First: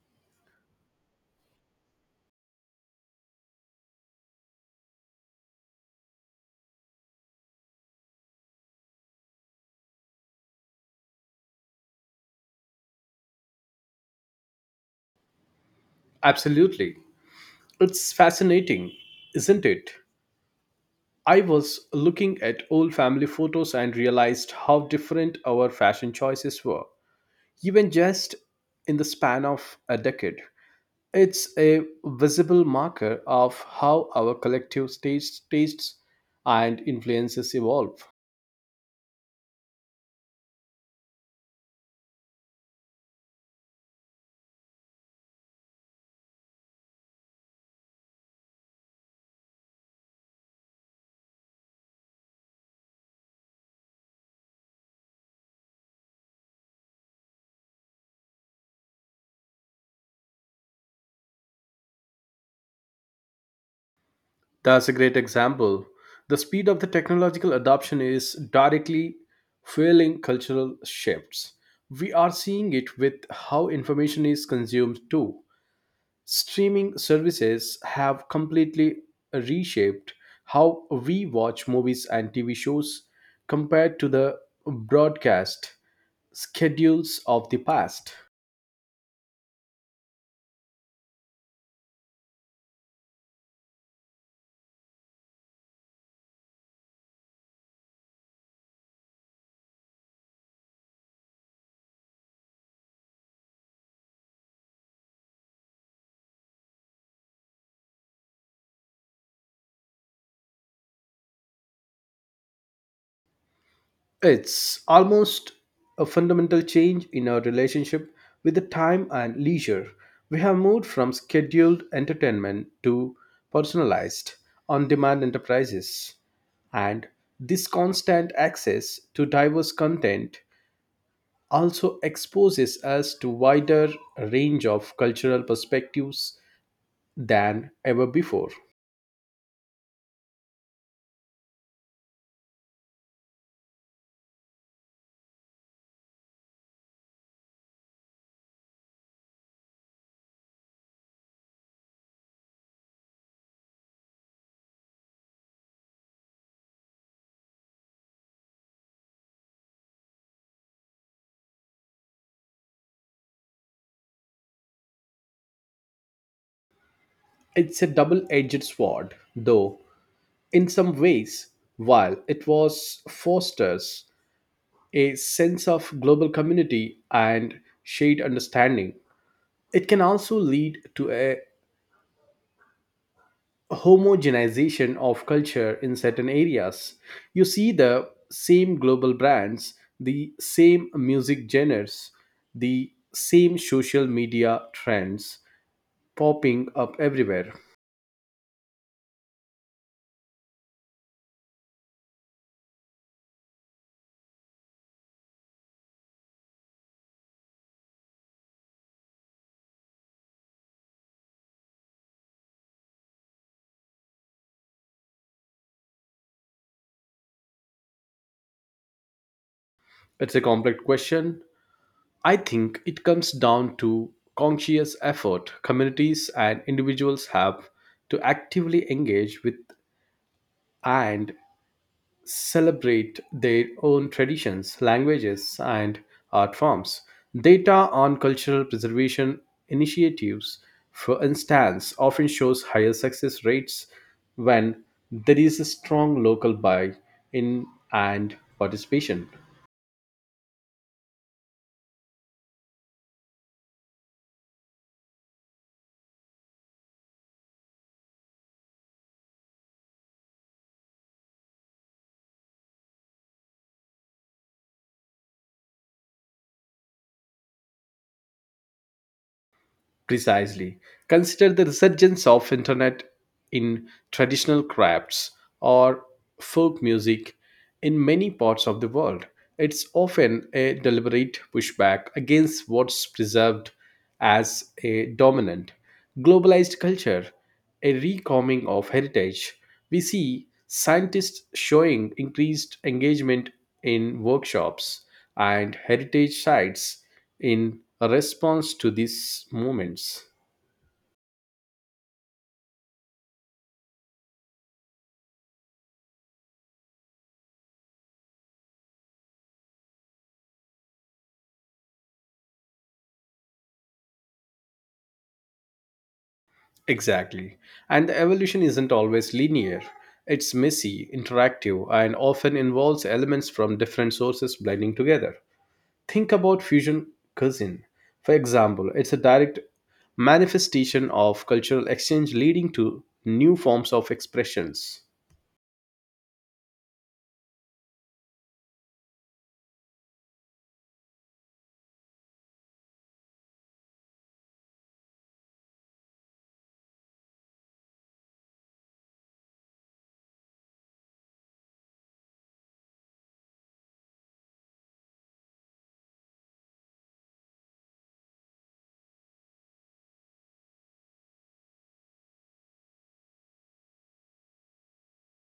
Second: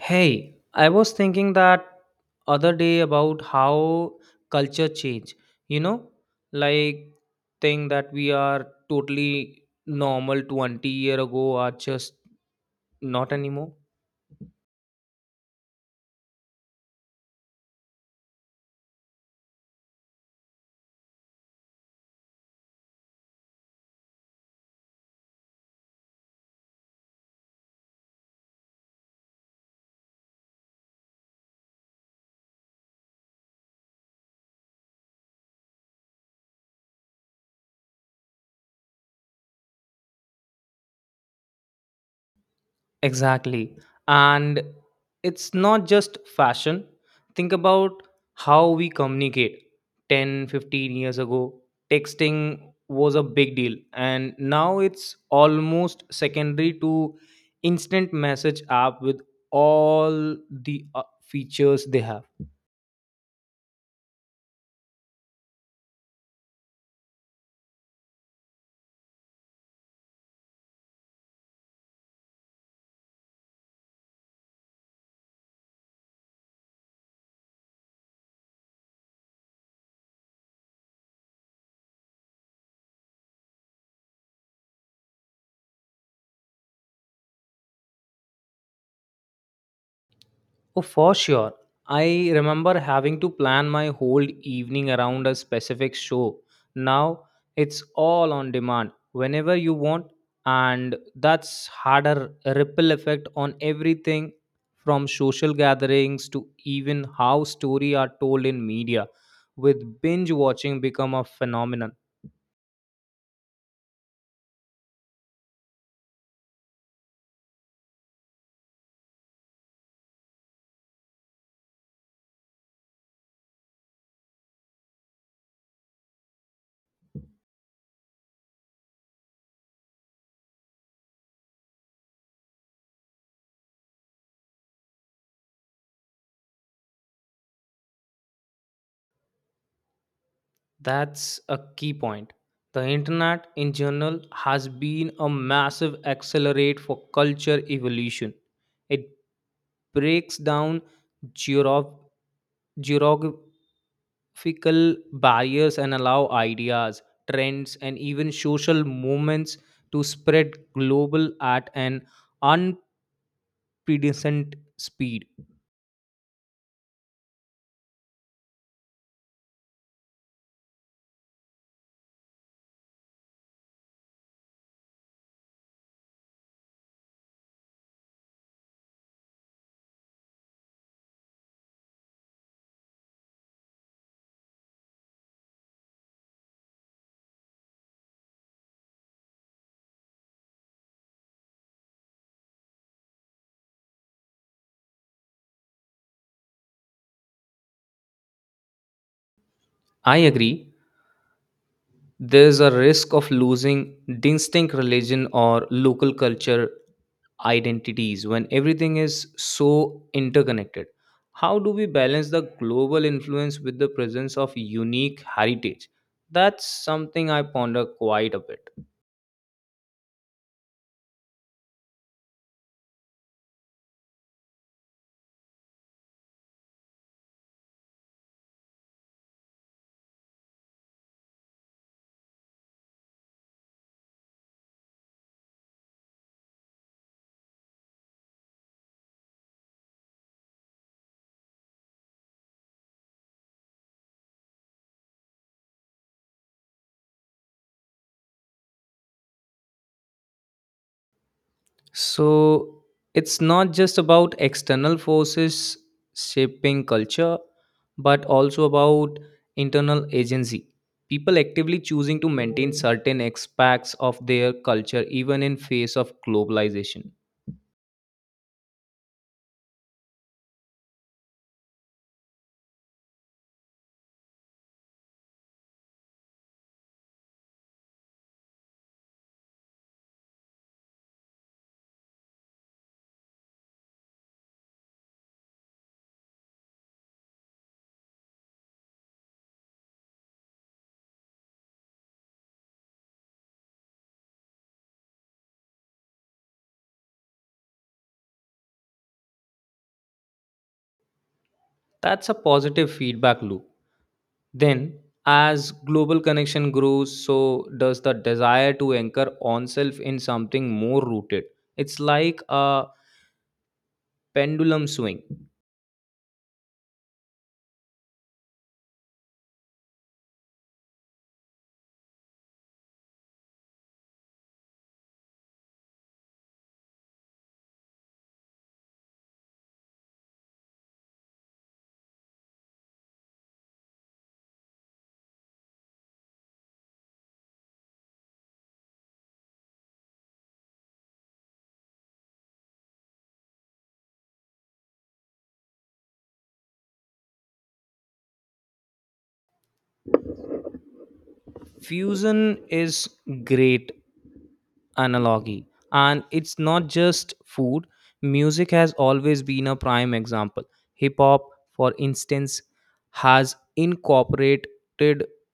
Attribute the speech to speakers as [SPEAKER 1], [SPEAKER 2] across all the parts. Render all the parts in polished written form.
[SPEAKER 1] Hey, I was thinking that other day about how culture change. You know, like thing that we are totally normal 20 year ago are just not anymore.
[SPEAKER 2] Absolutely. It's fascinating, isn't it? I was looking at old family photos and realized how different our fashion choices were, even just in the span of a decade. It's a visible marker of how our collective tastes and influences evolve.
[SPEAKER 1] Exactly. And it's not just fashion. Think about how we communicate. 10, 15 years ago, texting was a big deal. And now it's almost secondary to instant message app with all the features they have.
[SPEAKER 2] That's a great example. The speed of the technological adoption is directly fueling cultural shifts. We are seeing it with how information is consumed too. Streaming services have completely reshaped how we watch movies and TV shows compared to the broadcast schedules of the past.
[SPEAKER 1] Oh, for sure. I remember having to plan my whole evening around a specific show. Now it's all on demand whenever you want, and that's had a ripple effect on everything from social gatherings to even how story are told in media with binge watching become a phenomenon.
[SPEAKER 2] It's almost a fundamental change in our relationship with the time and leisure. We have moved from scheduled entertainment to personalized, on demand enterprises. And this constant access to diverse content also exposes us to wider range of cultural perspectives than ever before.
[SPEAKER 1] That's a key point. The internet in general has been a massive accelerate for culture evolution. It breaks down geogra- geographical barriers and allow ideas, trends, and even social movements to spread global at an unprecedented speed.
[SPEAKER 2] It's a double edged sword, though, in some ways, while it was fosters a sense of global community and shared understanding. It can also lead to a homogenization of culture in certain areas. You see the same global brands, the same music genres, the same social media trends popping up everywhere.
[SPEAKER 1] I agree. There's a risk of losing distinct religion or local culture identities when everything is so interconnected? How do we balance the global influence with the presence of unique heritage? That's something I ponder quite a bit.
[SPEAKER 2] It's a complex question. I think it comes down to conscious effort communities and individuals have to actively engage with and celebrate their own traditions, languages, and art forms. Data on cultural preservation initiatives, for instance, often shows higher success rates when there is a strong local buy in and participation.
[SPEAKER 1] So it's not just about external forces shaping culture, but also about internal agency. People actively choosing to maintain certain aspects of their culture even in face of globalization.
[SPEAKER 2] Precisely. Consider the resurgence of internet in traditional crafts or folk music in many parts of the world. It's often a deliberate pushback against what's preserved as a dominant globalized culture, a recoming of heritage. We see scientists showing increased engagement in workshops and heritage sites in response to these movements.
[SPEAKER 1] That's a positive feedback loop. Then, as global connection grows, so does the desire to anchor oneself in something more rooted. It's like a pendulum swing.
[SPEAKER 2] Exactly. And the evolution isn't always linear. It's messy, interactive, and often involves elements from different sources blending together. Think about fusion cuisine, for example. It's a direct manifestation of cultural exchange leading to new forms of expressions.
[SPEAKER 1] Fusion is great analogy. And it's not just food, music has always been a prime example. Hip hop, for instance, has incorporated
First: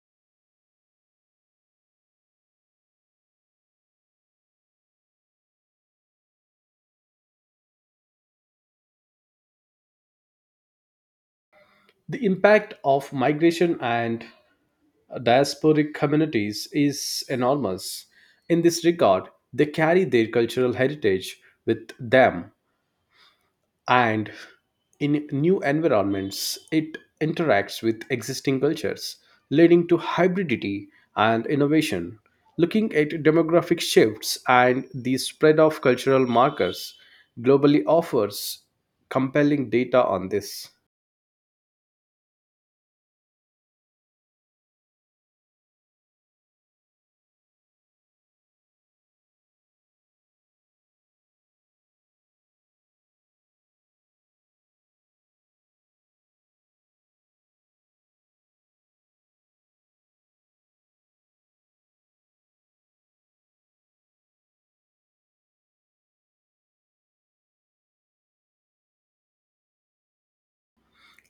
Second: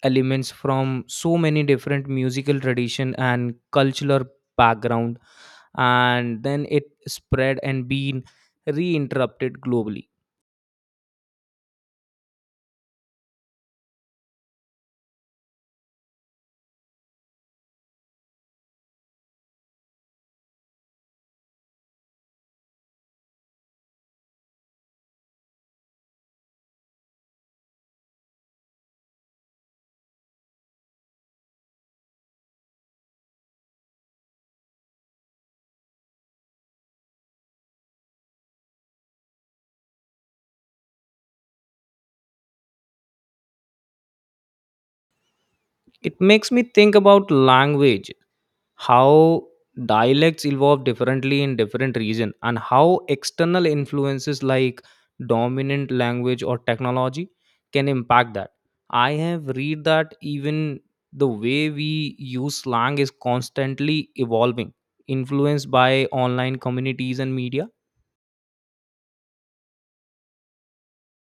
[SPEAKER 1] elements from so many different musical tradition and cultural background, and then it spread and been reinterrupted globally.
[SPEAKER 2] The impact of migration and diasporic communities is enormous. In this regard, they carry their cultural heritage with them and in new environments it interacts with existing cultures leading to hybridity and innovation looking at demographic shifts and the spread of cultural markers globally offers compelling data on this.
[SPEAKER 1] It makes me think about language, how dialects evolve differently in different region and how external influences like dominant language or technology can impact that. I have read that even the way we use slang is constantly evolving, influenced by online communities and media.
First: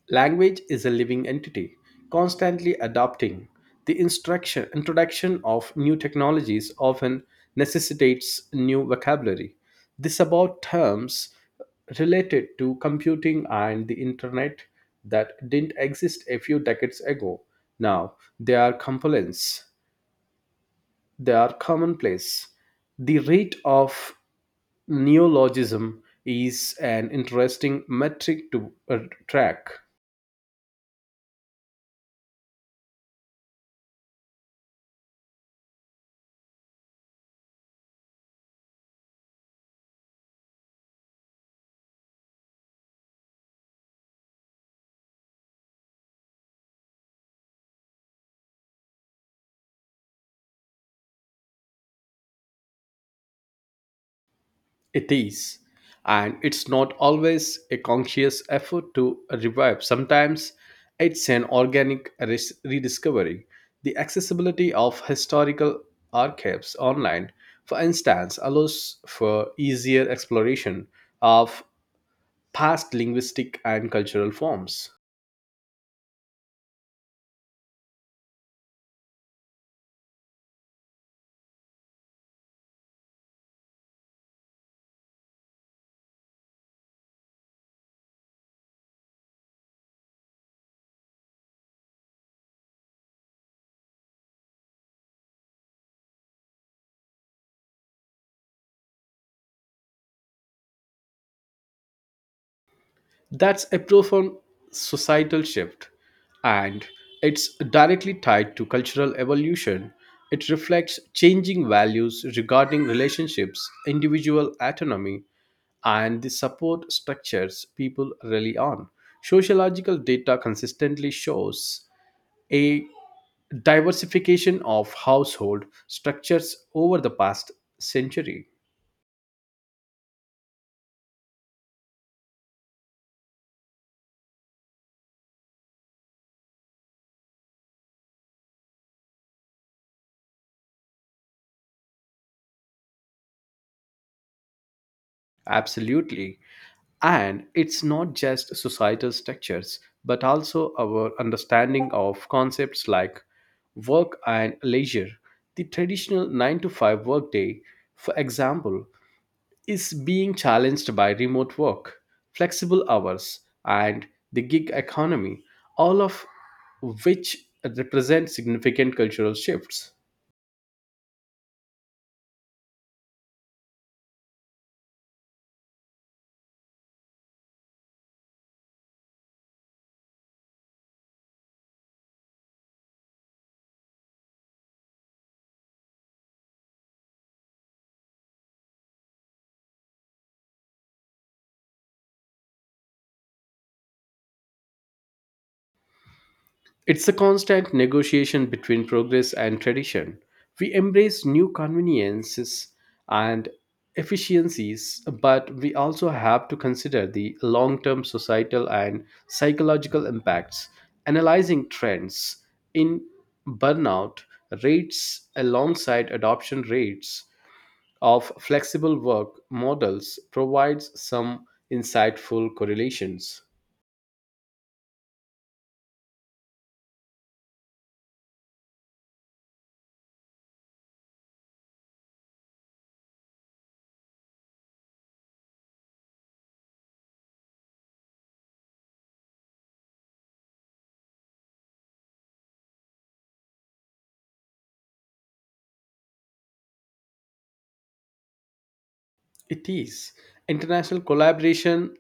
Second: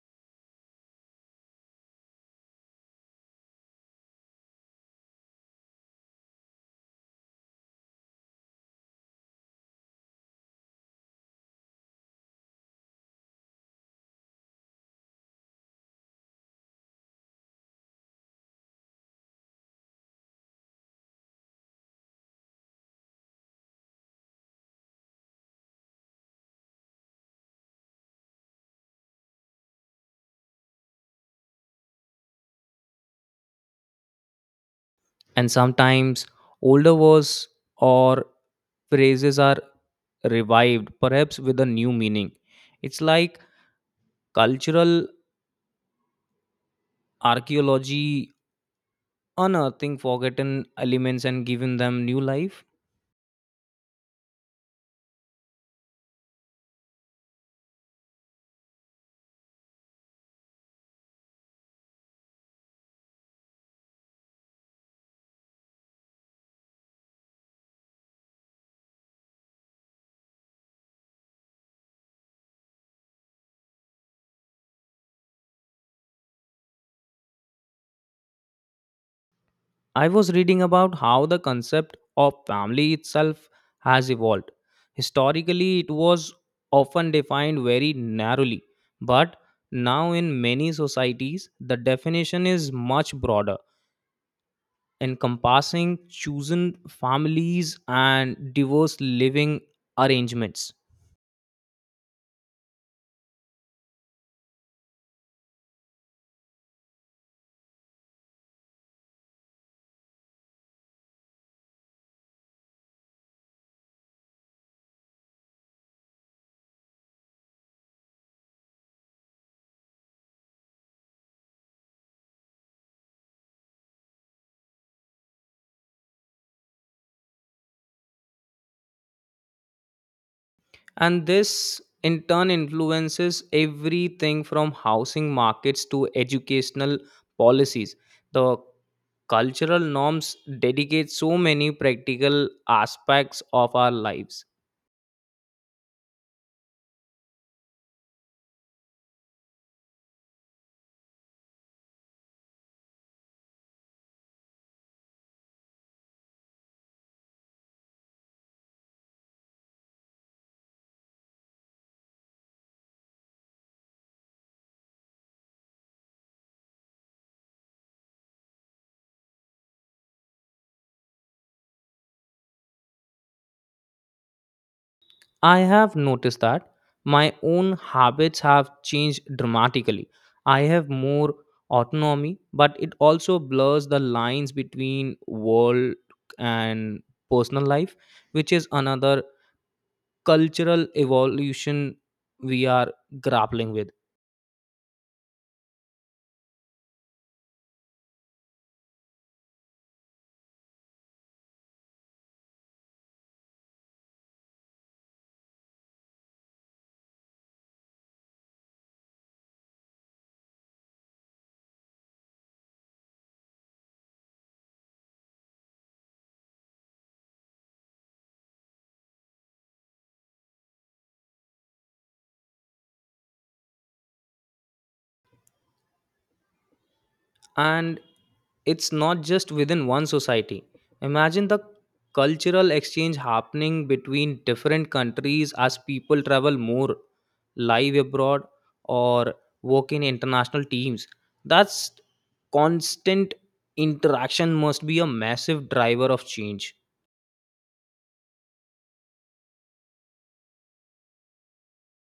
[SPEAKER 2] Language is a living entity, constantly adapting. The instruction, introduction of new technologies often necessitates new vocabulary. This about terms related to computing and the internet that didn't exist a few decades ago. Now they are components, they are commonplace. The rate of neologism is an interesting metric to track.
[SPEAKER 1] And sometimes older words or phrases are revived, perhaps with a new meaning. It's like cultural archaeology, unearthing forgotten elements and giving them new life.
[SPEAKER 2] It is. And it's not always a conscious effort to revive. Sometimes it's an organic rediscovery. The accessibility of historical archives online, for instance, allows for easier exploration of past linguistic and cultural forms.
[SPEAKER 1] I was reading about how the concept of family itself has evolved. Historically, it was often defined very narrowly, but now in many societies, the definition is much broader, encompassing chosen families and diverse living arrangements.
[SPEAKER 2] That's a profound societal shift, and it's directly tied to cultural evolution. It reflects changing values regarding relationships, individual autonomy, and the support structures people rely on. Sociological data consistently shows a diversification of household structures over the past century.
[SPEAKER 1] And this in turn influences everything from housing markets to educational policies. The cultural norms dedicate so many practical aspects of our lives.
[SPEAKER 2] Absolutely. And it's not just societal structures, but also our understanding of concepts like work and leisure. The traditional 9 to 5 workday, for example, is being challenged by remote work, flexible hours, and the gig economy, all of which represent significant cultural shifts.
[SPEAKER 1] I have noticed that my own habits have changed dramatically. I have more autonomy, but it also blurs the lines between world and personal life, which is another cultural evolution we are grappling with.
[SPEAKER 2] It's a constant negotiation between progress and tradition. We embrace new conveniences and efficiencies, but we also have to consider the long term societal and psychological impacts. Analyzing trends in burnout rates alongside adoption rates of flexible work models provides some insightful correlations.
[SPEAKER 1] And it's not just within one society. Imagine the cultural exchange happening between different countries as people travel more, live abroad, or work in international teams. That's constant interaction must be a massive driver of change.
[SPEAKER 2] It is international collaboration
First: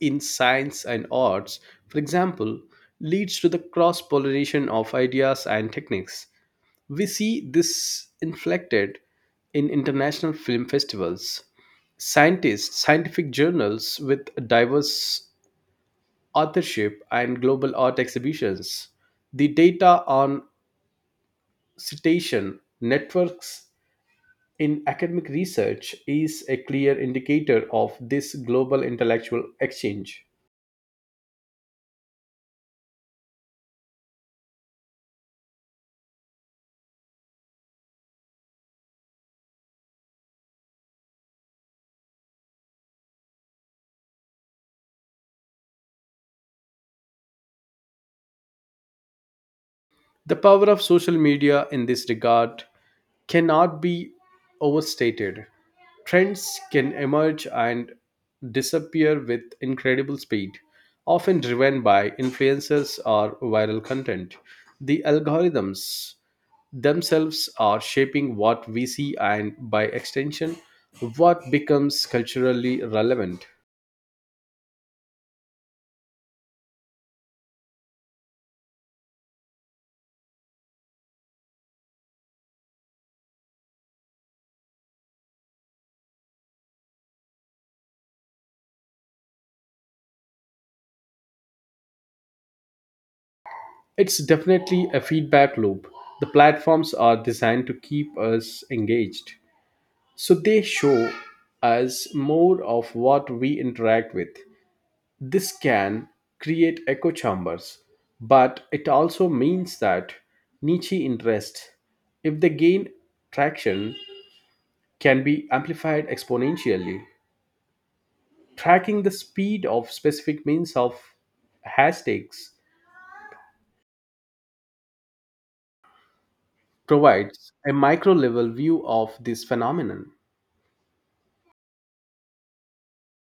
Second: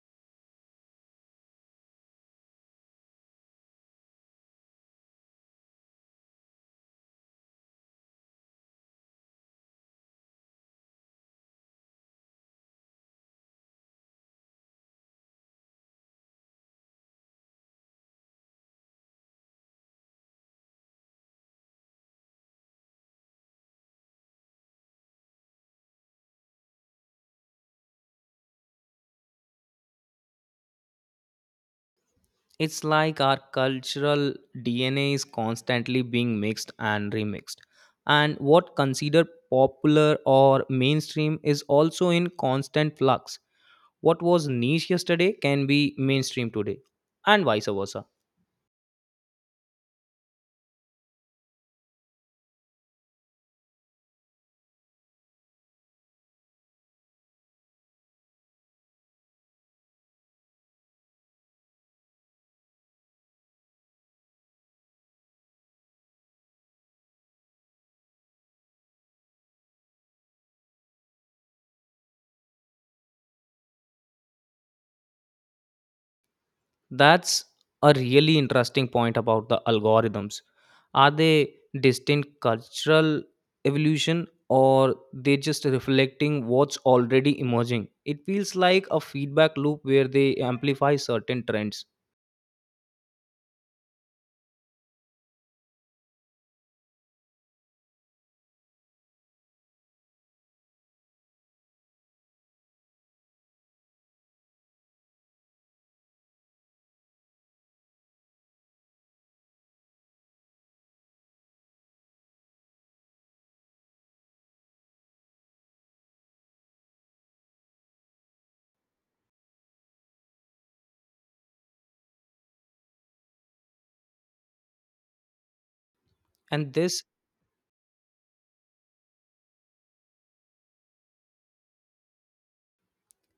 [SPEAKER 2] in science and arts, for example, leads to the cross pollination of ideas and techniques. We see this inflected in international film festivals. Scientists, scientific journals with diverse authorship, and global art exhibitions. The data on citation networks in academic research is a clear indicator of this global intellectual exchange.
[SPEAKER 1] It's like our cultural DNA is constantly being mixed and remixed. And what considered popular or mainstream is also in constant flux. What was niche yesterday can be mainstream today, and vice versa.
[SPEAKER 2] The power of social media in this regard cannot be overstated. Trends can emerge and disappear with incredible speed, often driven by influencers or viral content. The algorithms themselves are shaping what we see and, by extension, what becomes culturally relevant.
[SPEAKER 1] That's a really interesting point about the algorithms. Are they distinct cultural evolution or they just reflecting what's already emerging? It feels like a feedback loop where they amplify certain trends.
[SPEAKER 2] It's definitely a feedback loop. The platforms are designed to keep us engaged, so they show us more of what we interact with. This can create echo chambers, but it also means that niche interests, if they gain traction, can be amplified exponentially. Tracking the speed of specific means of hashtags
[SPEAKER 1] And this
[SPEAKER 2] provides a micro level view of this phenomenon.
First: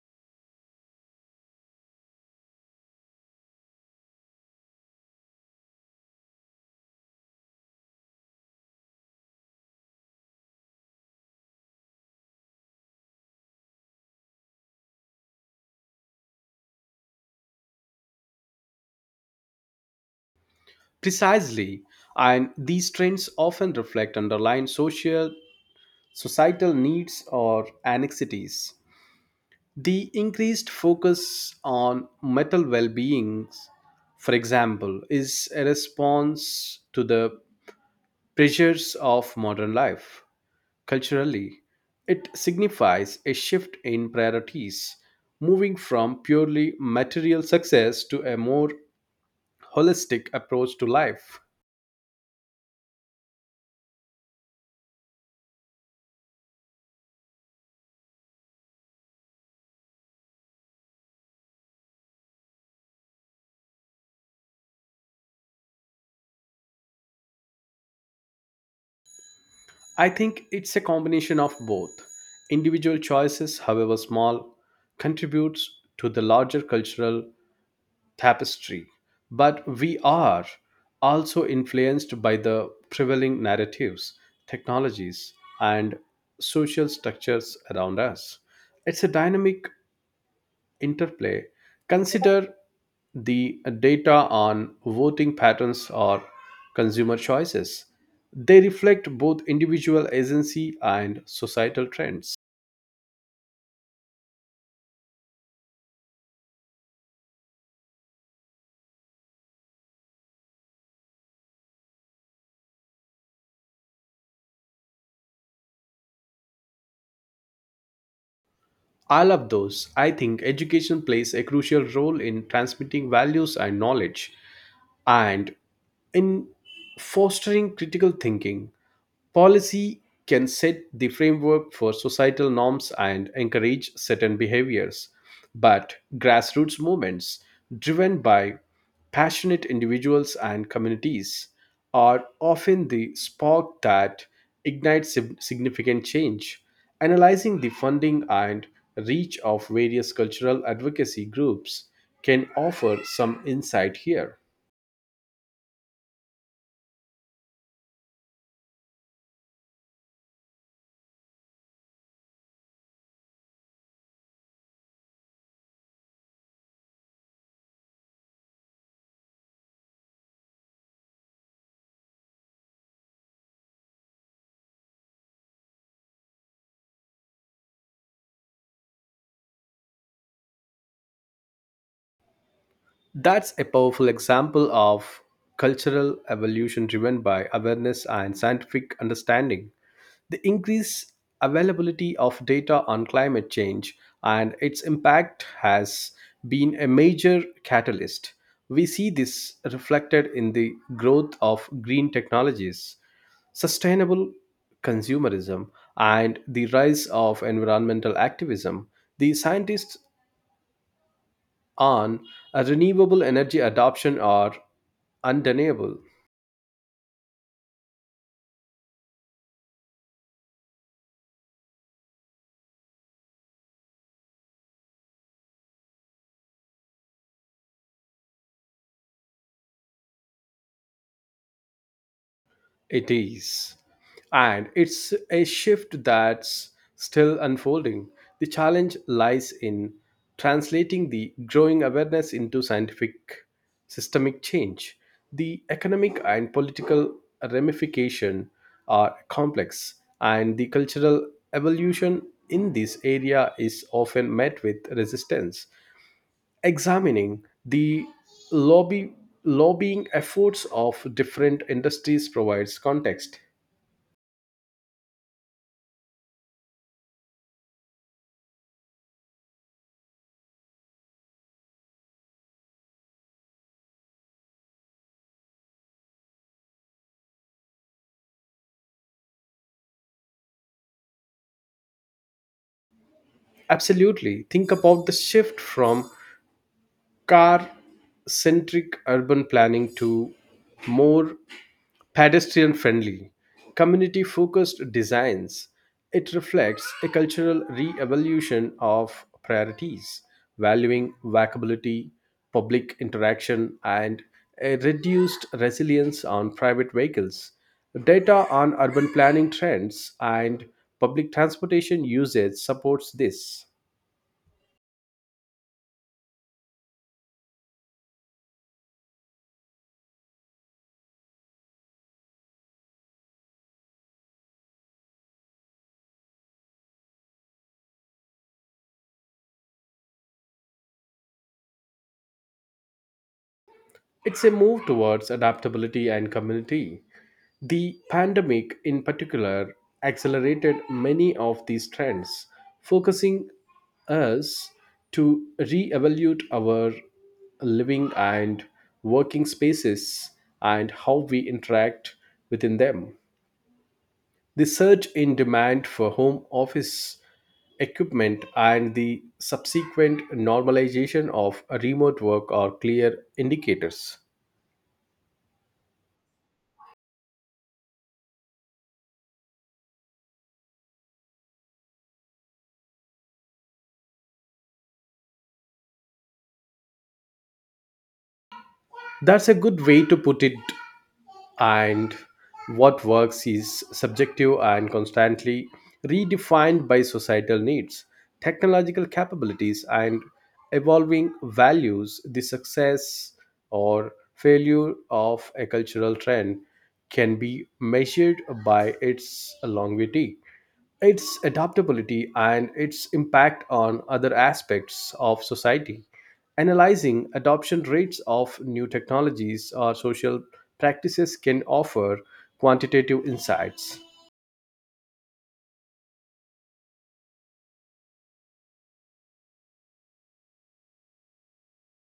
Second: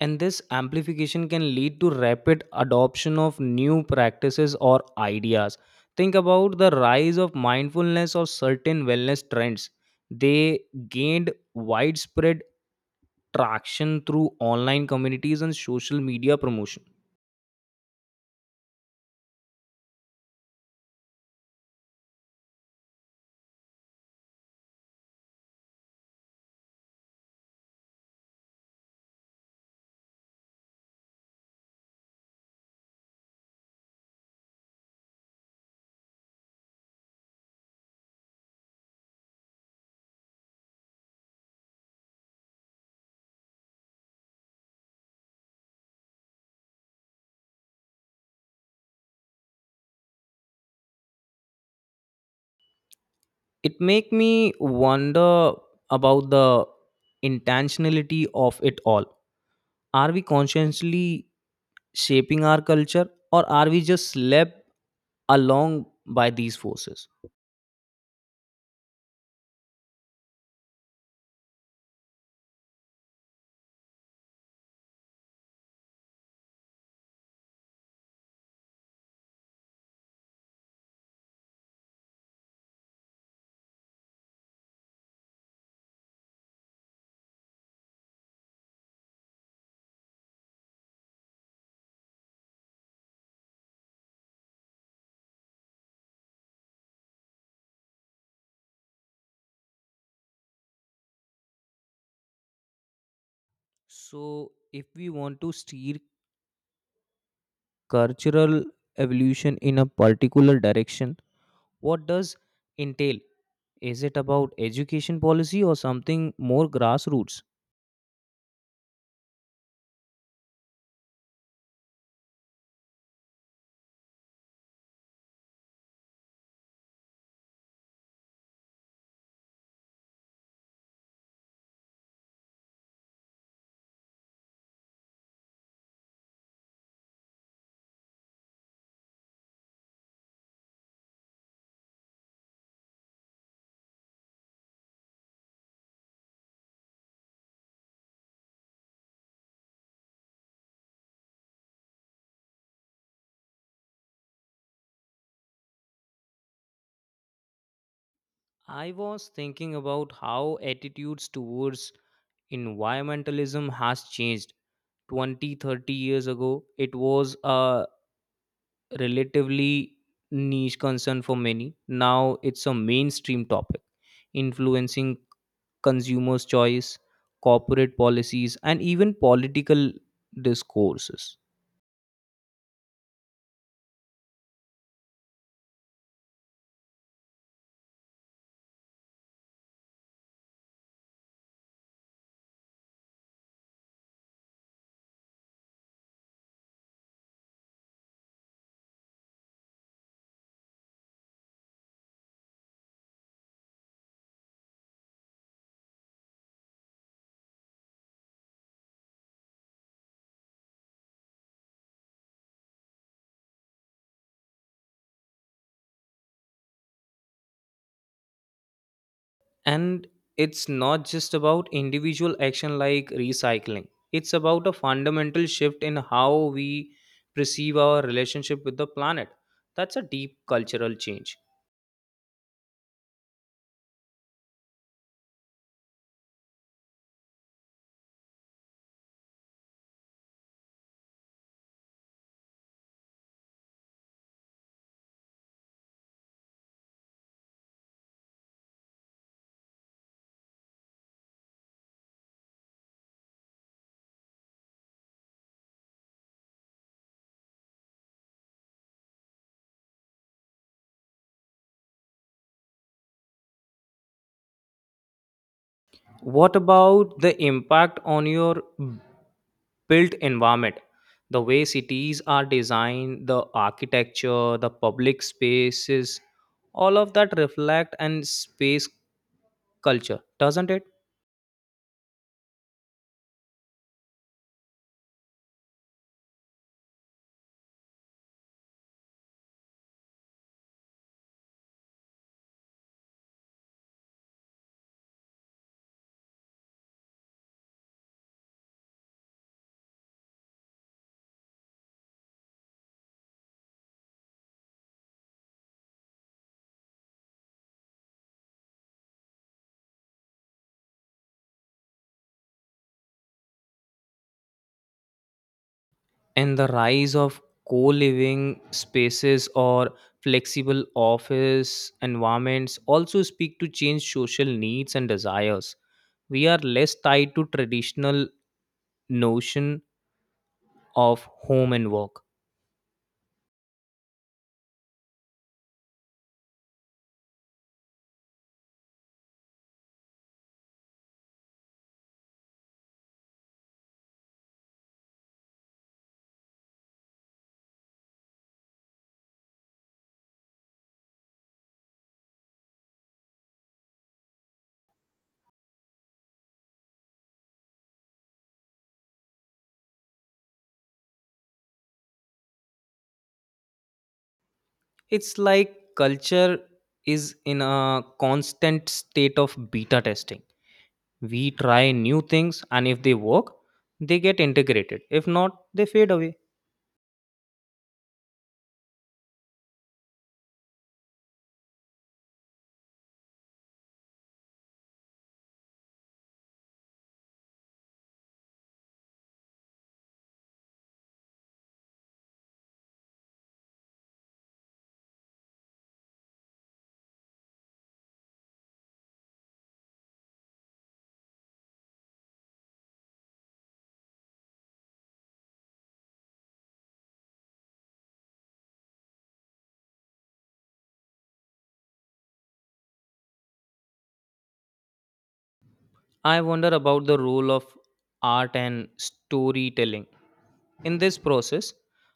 [SPEAKER 1] and this amplification can lead to rapid adoption of new practices or ideas. Think about the rise of mindfulness or certain wellness trends. They gained widespread traction through online communities and social media promotion.
[SPEAKER 2] Precisely, and these trends often reflect underlying social societal needs or anxieties. The increased focus on mental well being, for example, is a response to the pressures of modern life. Culturally, it signifies a shift in priorities, moving from purely material success to a more holistic approach to life.
[SPEAKER 1] It make me wonder about the intentionality of it all. Are we consciously shaping our culture or are we just led along by these forces?
[SPEAKER 2] I think it's a combination of both. Individual choices, however small, contributes to the larger cultural tapestry, but we are also influenced by the prevailing narratives, technologies, and social structures around us. It's a dynamic interplay. Consider the data on voting patterns or consumer choices. They reflect both individual agency and societal trends.
[SPEAKER 1] So if we want to steer cultural evolution in a particular direction, what does entail? Is it about education policy or something more grassroots?
[SPEAKER 2] I love those. I think education plays a crucial role in transmitting values and knowledge and in fostering critical thinking. Policy can set the framework for societal norms and encourage certain behaviors, but grassroots movements driven by passionate individuals and communities are often the spark that ignites significant change. Analyzing the funding and reach of various cultural advocacy groups can offer some insight here.
[SPEAKER 1] I was thinking about how attitudes towards environmentalism has changed. 20, 30 years ago, it was a relatively niche concern for many. Now it's a mainstream topic, influencing consumers' choice, corporate policies, and even political discourses.
[SPEAKER 2] That's a powerful example of cultural evolution driven by awareness and scientific understanding. The increased availability of data on climate change and its impact has been a major catalyst. We see this reflected in the growth of green technologies, sustainable consumerism, and the rise of environmental activism. The scientists on a renewable energy adoption are undeniable.
[SPEAKER 1] And it's not just about individual action like recycling, it's about a fundamental shift in how we perceive our relationship with the planet. That's a deep cultural change.
[SPEAKER 2] It is. And it's a shift that's still unfolding. The challenge lies in translating the growing awareness into scientific systemic change. The economic and political ramification are complex, and the cultural evolution in this area is often met with resistance. Examining the lobby lobbying efforts of different industries provides context.
[SPEAKER 1] What about the impact on your built environment? The way cities are designed, the architecture, the public spaces, all of that reflect and space culture, doesn't it?
[SPEAKER 2] Absolutely, think about the shift from car centric urban planning to more pedestrian friendly, community focused designs. It reflects a cultural re evolution of priorities, valuing walkability, public interaction, and a reduced resilience on private vehicles. Data on urban planning trends and public transportation usage supports this.
[SPEAKER 1] And the rise of co-living spaces or flexible office environments also speak to change social needs and desires. We are less tied to traditional notion of home and work.
[SPEAKER 2] It's a move towards adaptability and community. The pandemic, in particular, accelerated many of these trends, focusing us to reevaluate our living and working spaces and how we interact within them. The surge in demand for home office equipment and the subsequent normalization of remote work are clear indicators.
[SPEAKER 1] It's like culture is in a constant state of beta testing. We try new things, and if they work they get integrated, if not they fade away.
[SPEAKER 2] That's a good way to put it, and what works is subjective and constantly redefined by societal needs, technological capabilities, and evolving values. The success or failure of a cultural trend can be measured by its longevity, its adaptability, and its impact on other aspects of society. Analyzing adoption rates of new technologies or social practices can offer quantitative insights.
[SPEAKER 1] I wonder about the role of art and storytelling in this process.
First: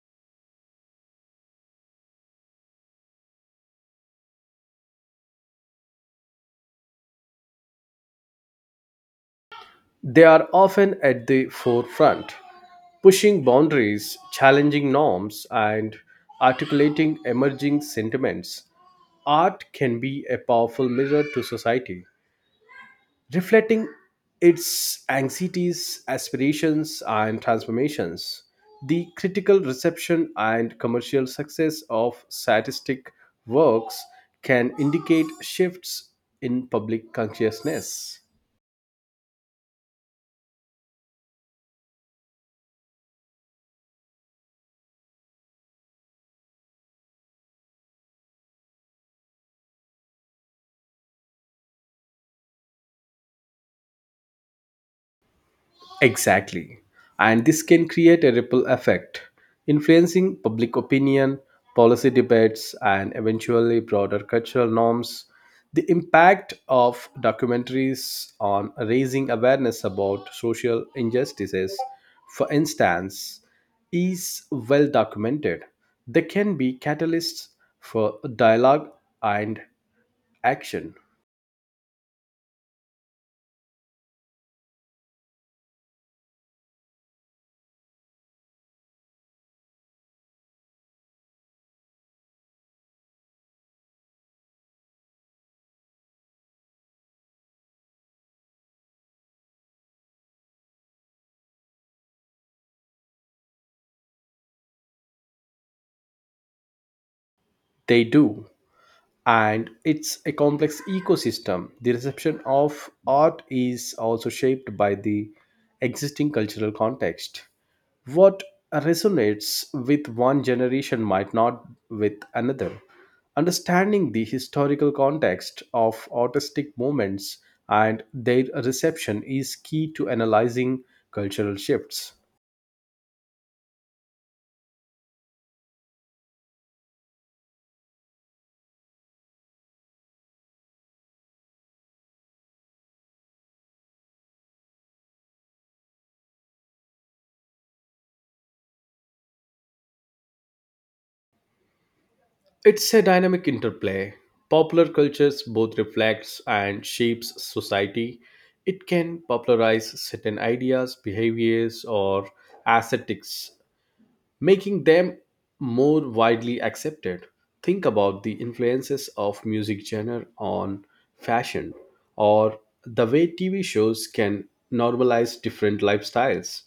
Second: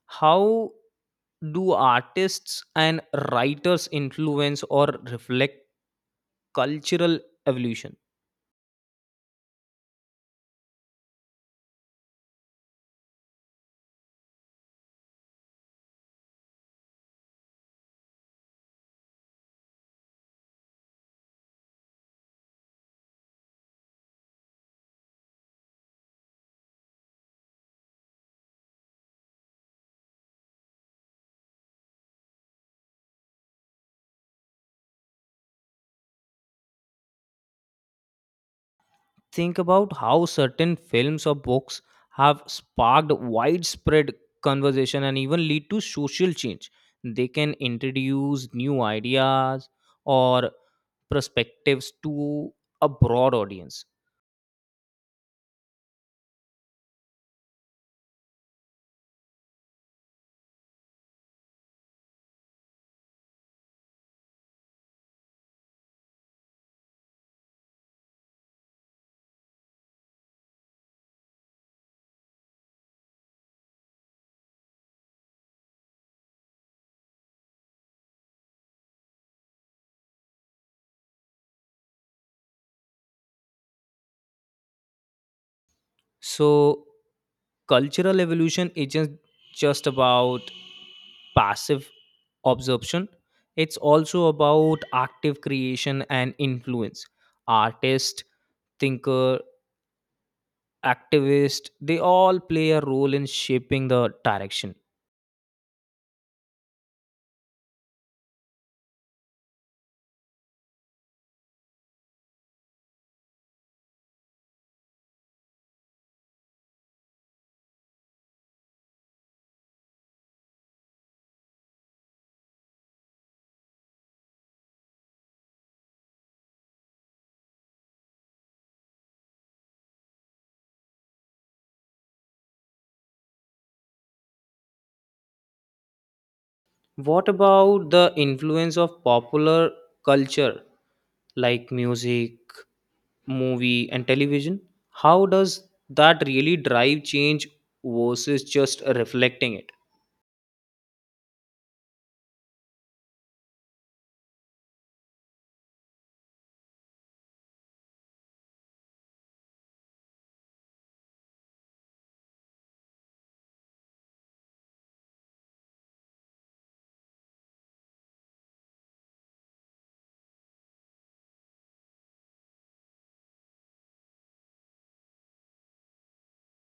[SPEAKER 1] How do artists and writers influence or reflect cultural evolution?
[SPEAKER 2] They are often at the forefront, pushing boundaries, challenging norms, and articulating emerging sentiments. Art can be a powerful mirror to society reflecting its anxieties, aspirations, and transformations. The critical reception and commercial success of statistic works can indicate shifts in public consciousness.
[SPEAKER 1] Think about how certain films or books have sparked widespread conversation and even lead to social change. They can introduce new ideas or perspectives to a broad audience.
[SPEAKER 2] Exactly. And this can create a ripple effect, influencing public opinion, policy debates, and eventually broader cultural norms. The impact of documentaries on raising awareness about social injustices, for instance, is well documented. They can be catalysts for dialogue and action.
[SPEAKER 1] So, cultural evolution isn't just about passive absorption, it's also about active creation and influence. Artist, thinker, activist, they all play a role in shaping the direction.
[SPEAKER 2] They do. And it's a complex ecosystem. The reception of art is also shaped by the existing cultural context. What resonates with one generation might not with another. Understanding the historical context of artistic movements and their reception is key to analyzing cultural shifts.
[SPEAKER 1] What about the influence of popular culture like music, movie, and television? How does that really drive change versus just reflecting it?
[SPEAKER 2] It's a dynamic interplay. Popular cultures both reflects and shapes society. It can popularize certain ideas, behaviors, or aesthetics, making them more widely accepted. Think about the influences of music genre on fashion, or the way TV shows can normalize different lifestyles.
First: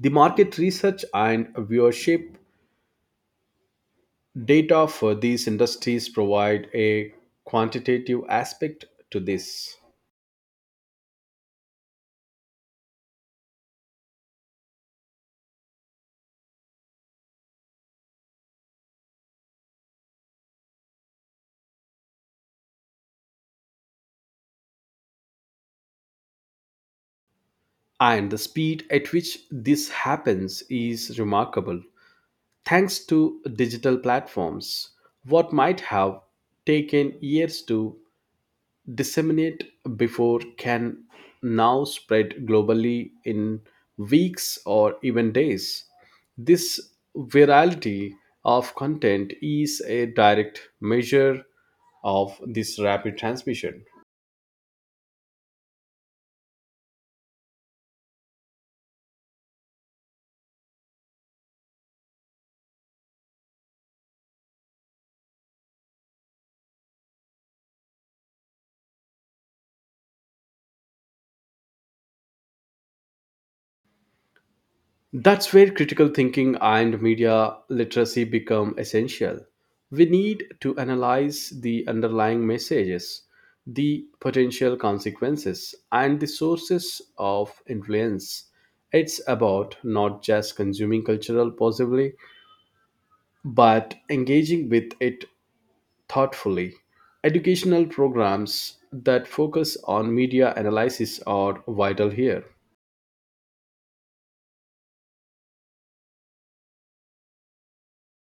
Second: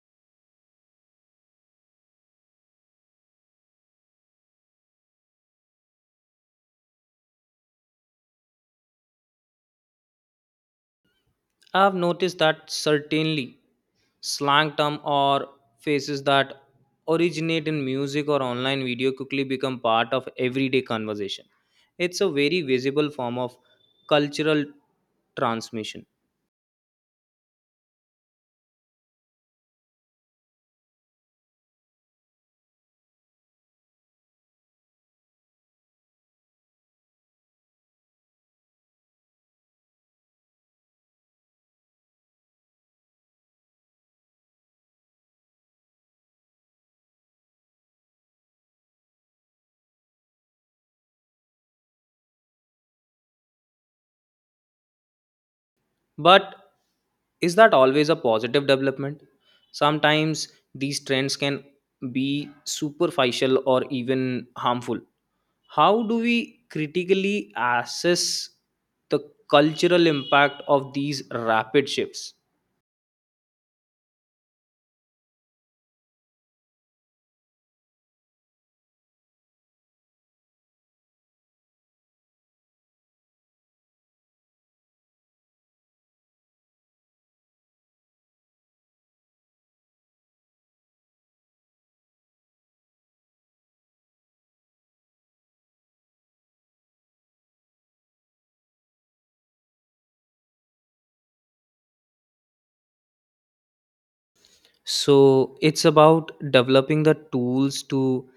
[SPEAKER 2] The market research and viewership data for these industries provide a quantitative aspect to this,
[SPEAKER 1] I've noticed that certainly slang term or phrases that originate in music or online video quickly become part of everyday conversation. It's a very visible form of cultural transmission.
[SPEAKER 2] and the speed at which this happens is remarkable. Thanks to digital platforms, what might have taken years to disseminate before can now spread globally in weeks or even days. This virality of content is a direct measure of this rapid transmission.
[SPEAKER 1] But is that always a positive development? Sometimes these trends can be superficial or even harmful. How do we critically assess the cultural impact of these rapid shifts?
[SPEAKER 2] That's where critical thinking and media literacy become essential. We need to analyze the underlying messages, the potential consequences, and the sources of influence. It's about not just consuming cultural possibly, but engaging with it thoughtfully. Educational programs that focus on media analysis are vital here.
[SPEAKER 1] So it's about developing the tools to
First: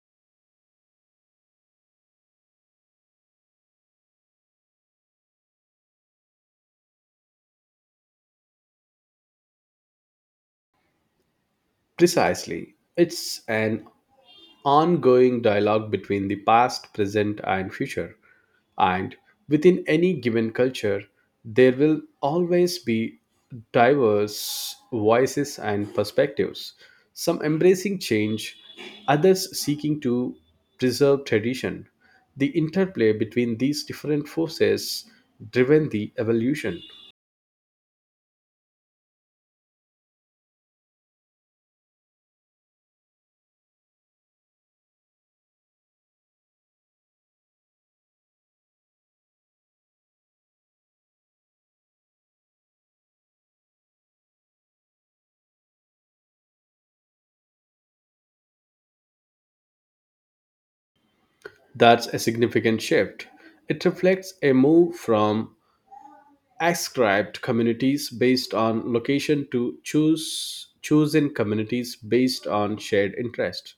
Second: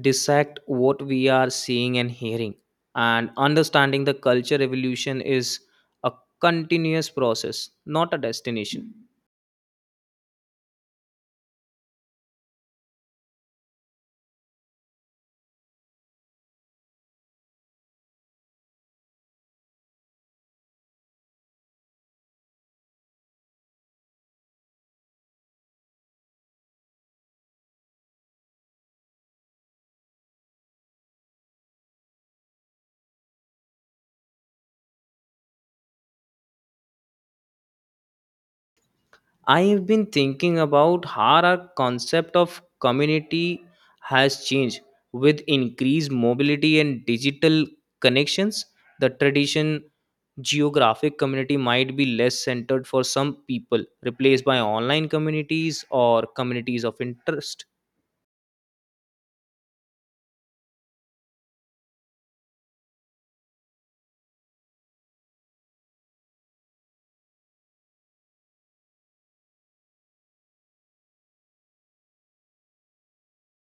[SPEAKER 1] dissect what we are seeing and hearing. And understanding the culture evolution is a continuous process, not a destination.
[SPEAKER 2] Precisely. It's an ongoing dialogue between the past, present, and future. And within any given culture, there will always be diverse voices and perspectives, some embracing change, others seeking to preserve tradition. The interplay between these different forces driven the evolution.
[SPEAKER 1] I've been thinking about how our concept of community has changed with increased mobility and digital connections. The tradition geographic community might be less centered for some people, replaced by online communities or communities of interest.
[SPEAKER 2] That's a significant shift. It reflects a move from ascribed communities based on location to choose chosen communities based on shared interests,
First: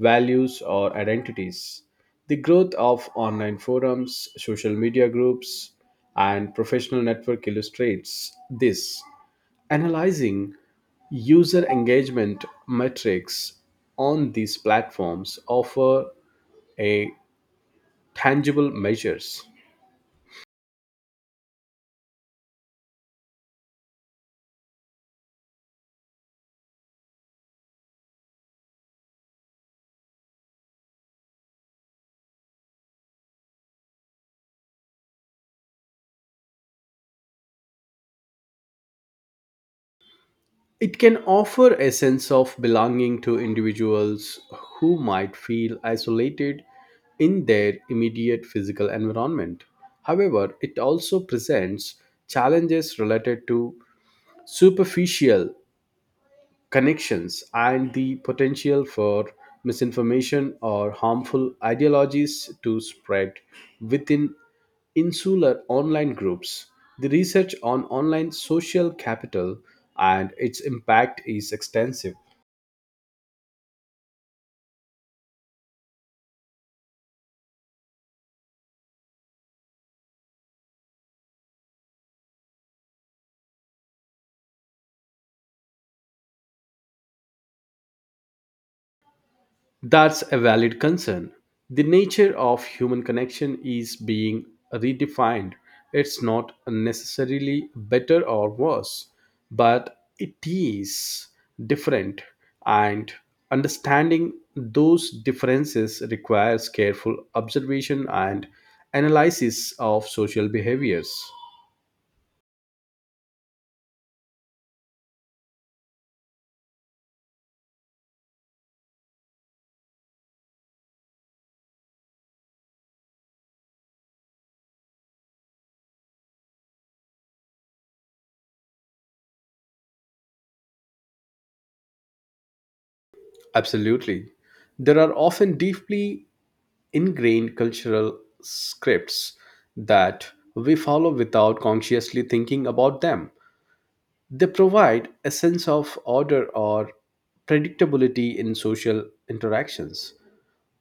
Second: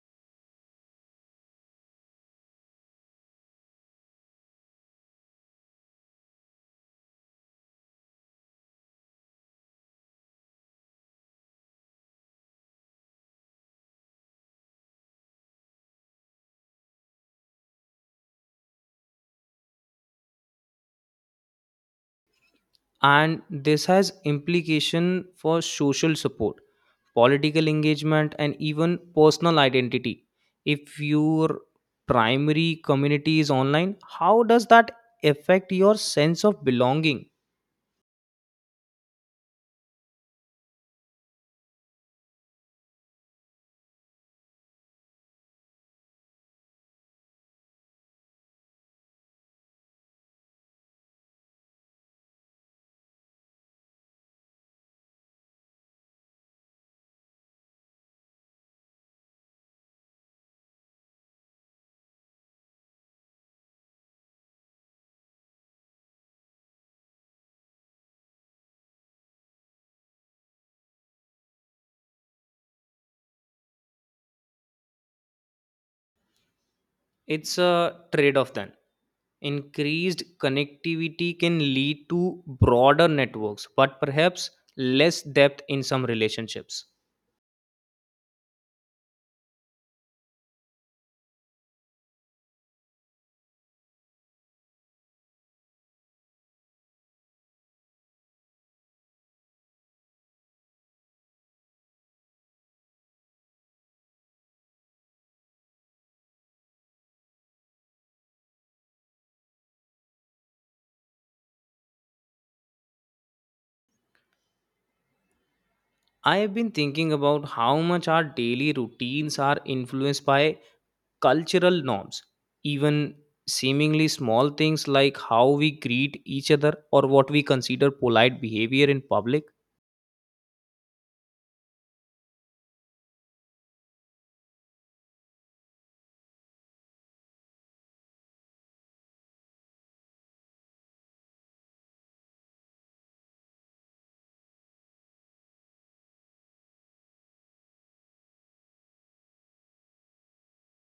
[SPEAKER 2] values, or identities. The growth of online forums, social media groups, and professional network illustrates this. Analyzing user engagement metrics on these platforms offer a tangible measures.
[SPEAKER 1] And this has implication for social support, political engagement, and even personal identity. If your primary community is online, how does that affect your sense of belonging?
[SPEAKER 2] It can offer a sense of belonging to individuals who might feel isolated in their immediate physical environment. However, it also presents challenges related to superficial connections and the potential for misinformation or harmful ideologies to spread within insular online groups. The research on online social capital and its impact is extensive.
[SPEAKER 1] It's a trade off then. Increased connectivity can lead to broader networks, but perhaps less depth in some relationships.
[SPEAKER 2] That's a valid concern. The nature of human connection is being redefined. It's not necessarily better or worse, but it is different, and understanding those differences requires careful observation and analysis of social behaviors.
[SPEAKER 1] I have been thinking about how much our daily routines are influenced by cultural norms, even seemingly small things like how we greet each other or what we consider polite behavior in public.
[SPEAKER 2] Absolutely. There are often deeply ingrained cultural scripts that we follow without consciously thinking about them. They provide a sense of order or predictability in social interactions.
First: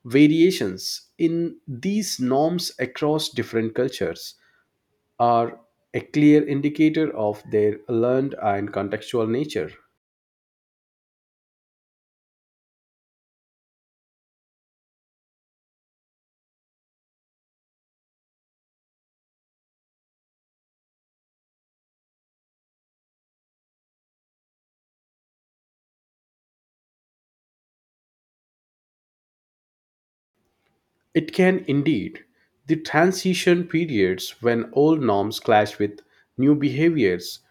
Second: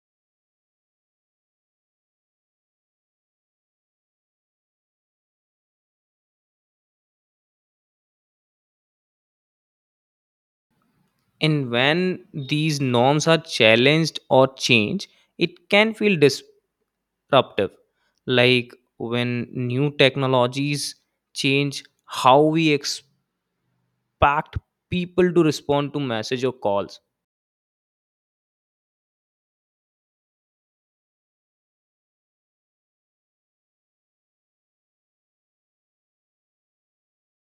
[SPEAKER 2] Variations in these norms across different cultures are a clear indicator of their learned and contextual nature.
[SPEAKER 1] And when these norms are challenged or changed, it can feel disruptive, like when new technologies change how we expect people to respond to message or calls.
[SPEAKER 2] It can indeed, the transition periods when old norms clash with new behaviors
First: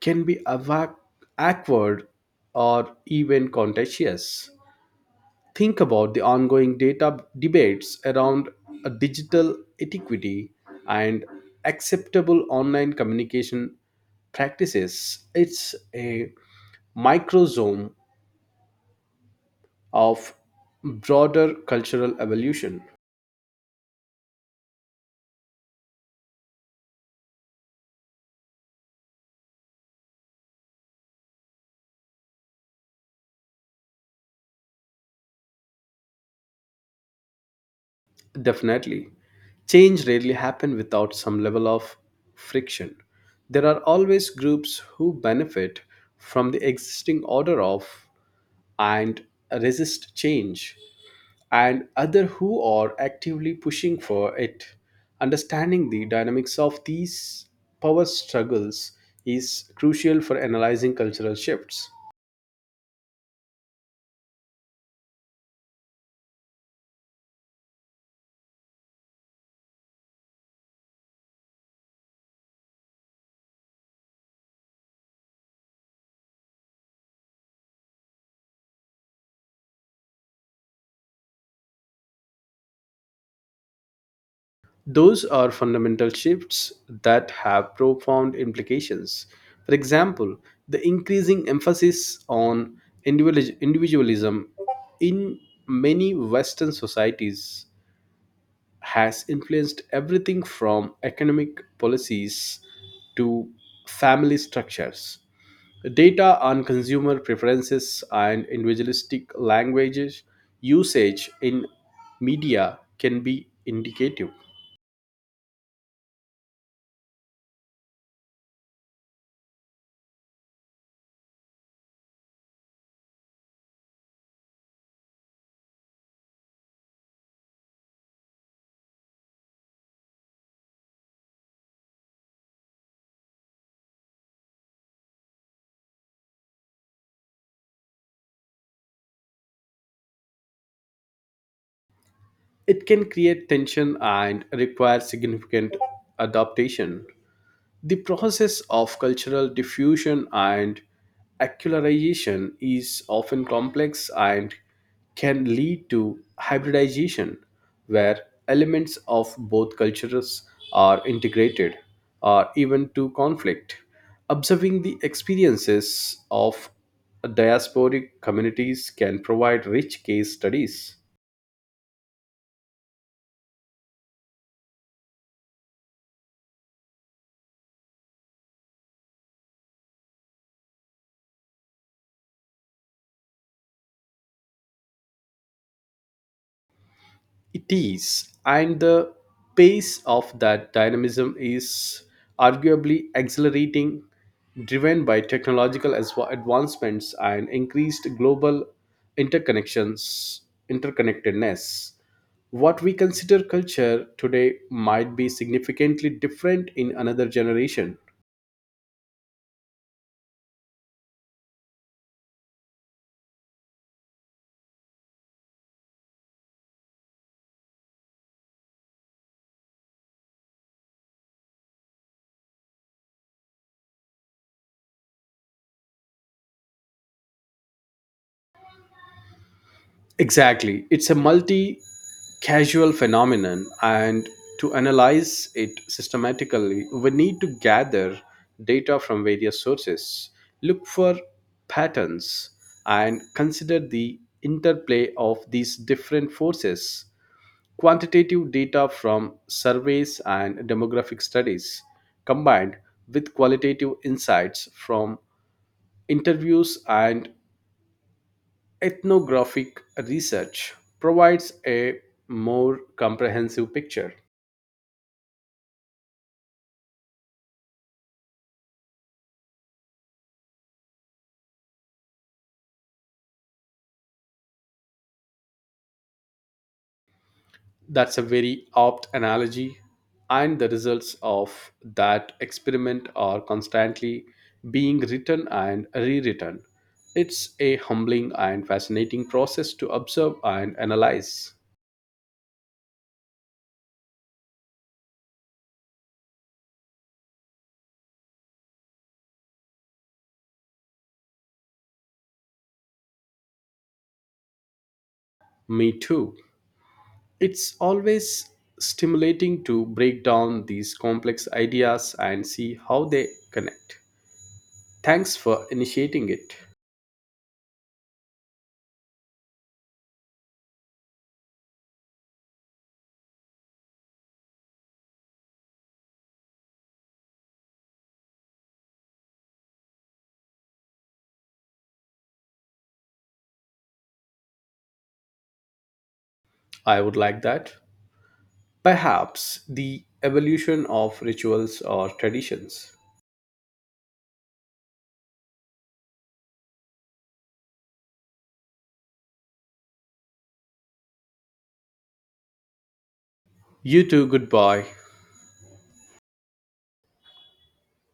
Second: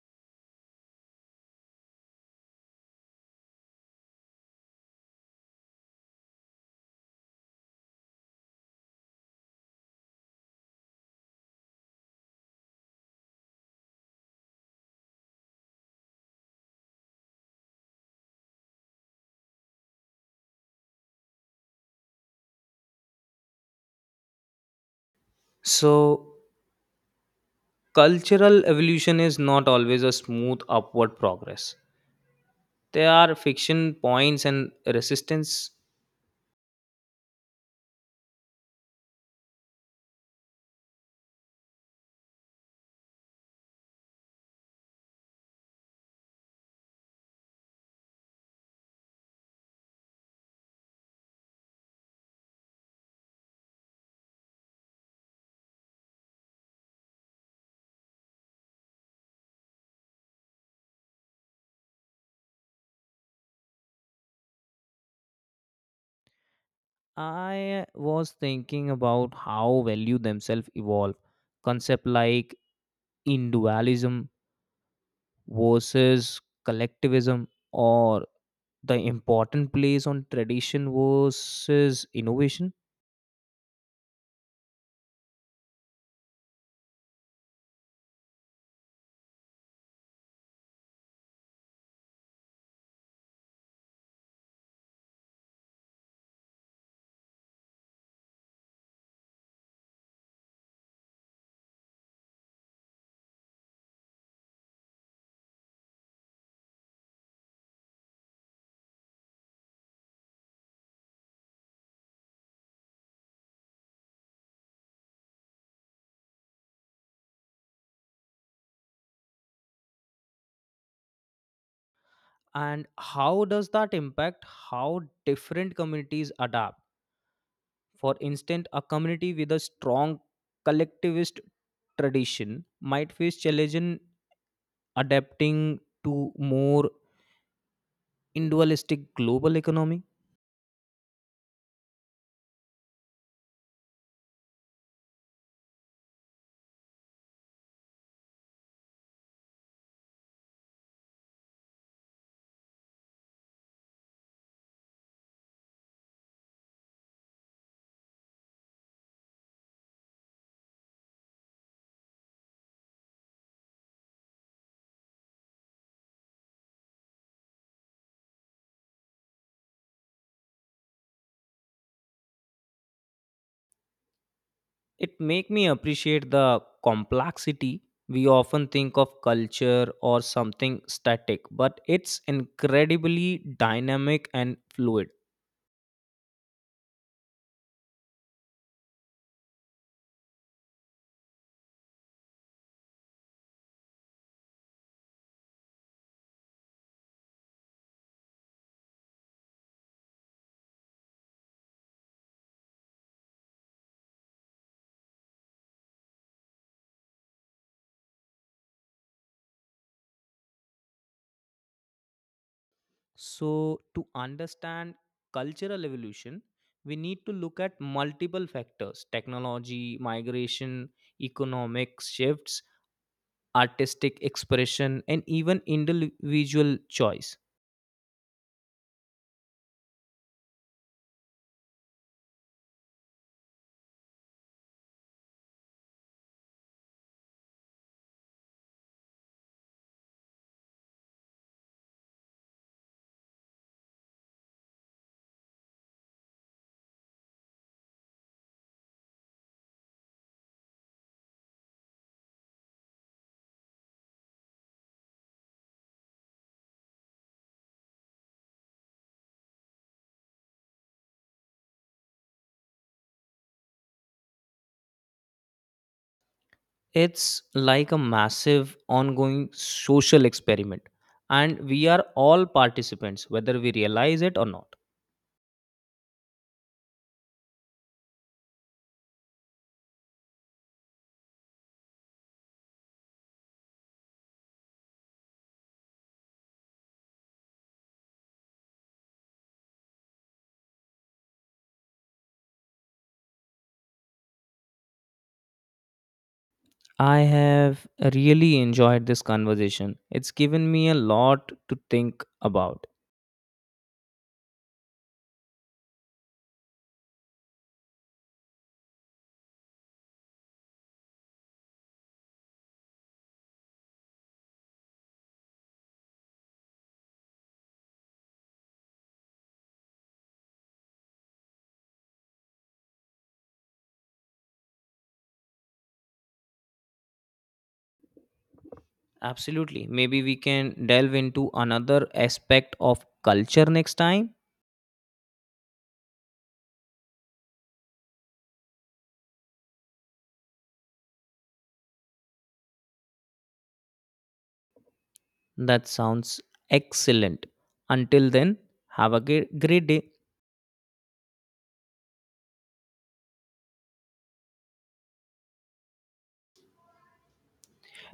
[SPEAKER 2] can be awkward or even contentious. Think about the ongoing data debates around a digital etiquette and acceptable online communication practices. It's a microzone of broader cultural evolution.
[SPEAKER 1] So cultural evolution is not always a smooth upward progress. There are fiction points and resistance.
[SPEAKER 2] Definitely, change rarely happens without some level of friction. There are always groups who benefit from the existing order of and resist change, and other who are actively pushing for it. Understanding the dynamics of these power struggles is crucial for analyzing cultural shifts.
[SPEAKER 1] I was thinking about how value themselves evolve. Concept like individualism versus collectivism, or the important place on tradition versus innovation.
[SPEAKER 2] Those are fundamental shifts that have profound implications. For example, the increasing emphasis on individualism in many Western societies has influenced everything from economic policies to family structures. Data on consumer preferences and individualistic languages usage in media can be indicative.
[SPEAKER 1] And how does that impact how different communities adapt? For instance, a community with a strong collectivist tradition might face challenges adapting to more individualistic global economy.
[SPEAKER 2] It can create tension and require significant adaptation. The process of cultural diffusion and acularization is often complex and can lead to hybridization, where elements of both cultures are integrated or even to conflict. Observing the experiences of diasporic communities can provide rich case studies.
[SPEAKER 1] It make me appreciate the complexity. We often think of culture or something static, but it's incredibly dynamic and fluid.
[SPEAKER 2] It is, and the pace of that dynamism is arguably accelerating, driven by technological advancements and increased global interconnections, interconnectedness. What we consider culture today might be significantly different in another generation.
[SPEAKER 1] So to understand cultural evolution, we need to look at multiple factors: technology, migration, economic shifts, artistic expression, and even individual choice.
[SPEAKER 2] Exactly. It's a multi casual phenomenon, and to analyze it systematically, we need to gather data from various sources, look for patterns, and consider the interplay of these different forces. Quantitative data from surveys and demographic studies combined with qualitative insights from interviews and ethnographic research provides a more comprehensive picture.
[SPEAKER 1] It's like a massive ongoing social experiment, and we are all participants, whether we realize it or not.
[SPEAKER 2] That's a very apt analogy, and the results of that experiment are constantly being written and rewritten. It's a humbling and fascinating process to observe and analyze.
[SPEAKER 1] I have really enjoyed this conversation. It's given me a lot to think about.
[SPEAKER 2] Me too. It's always stimulating to break down these complex ideas and see how they connect. Thanks for initiating it.
[SPEAKER 1] Absolutely. Maybe we can delve into another aspect of culture next time.
[SPEAKER 2] I would like that. Perhaps the evolution of rituals or traditions.
[SPEAKER 1] That sounds excellent. Until then, have a great day.
[SPEAKER 2] You too, goodbye.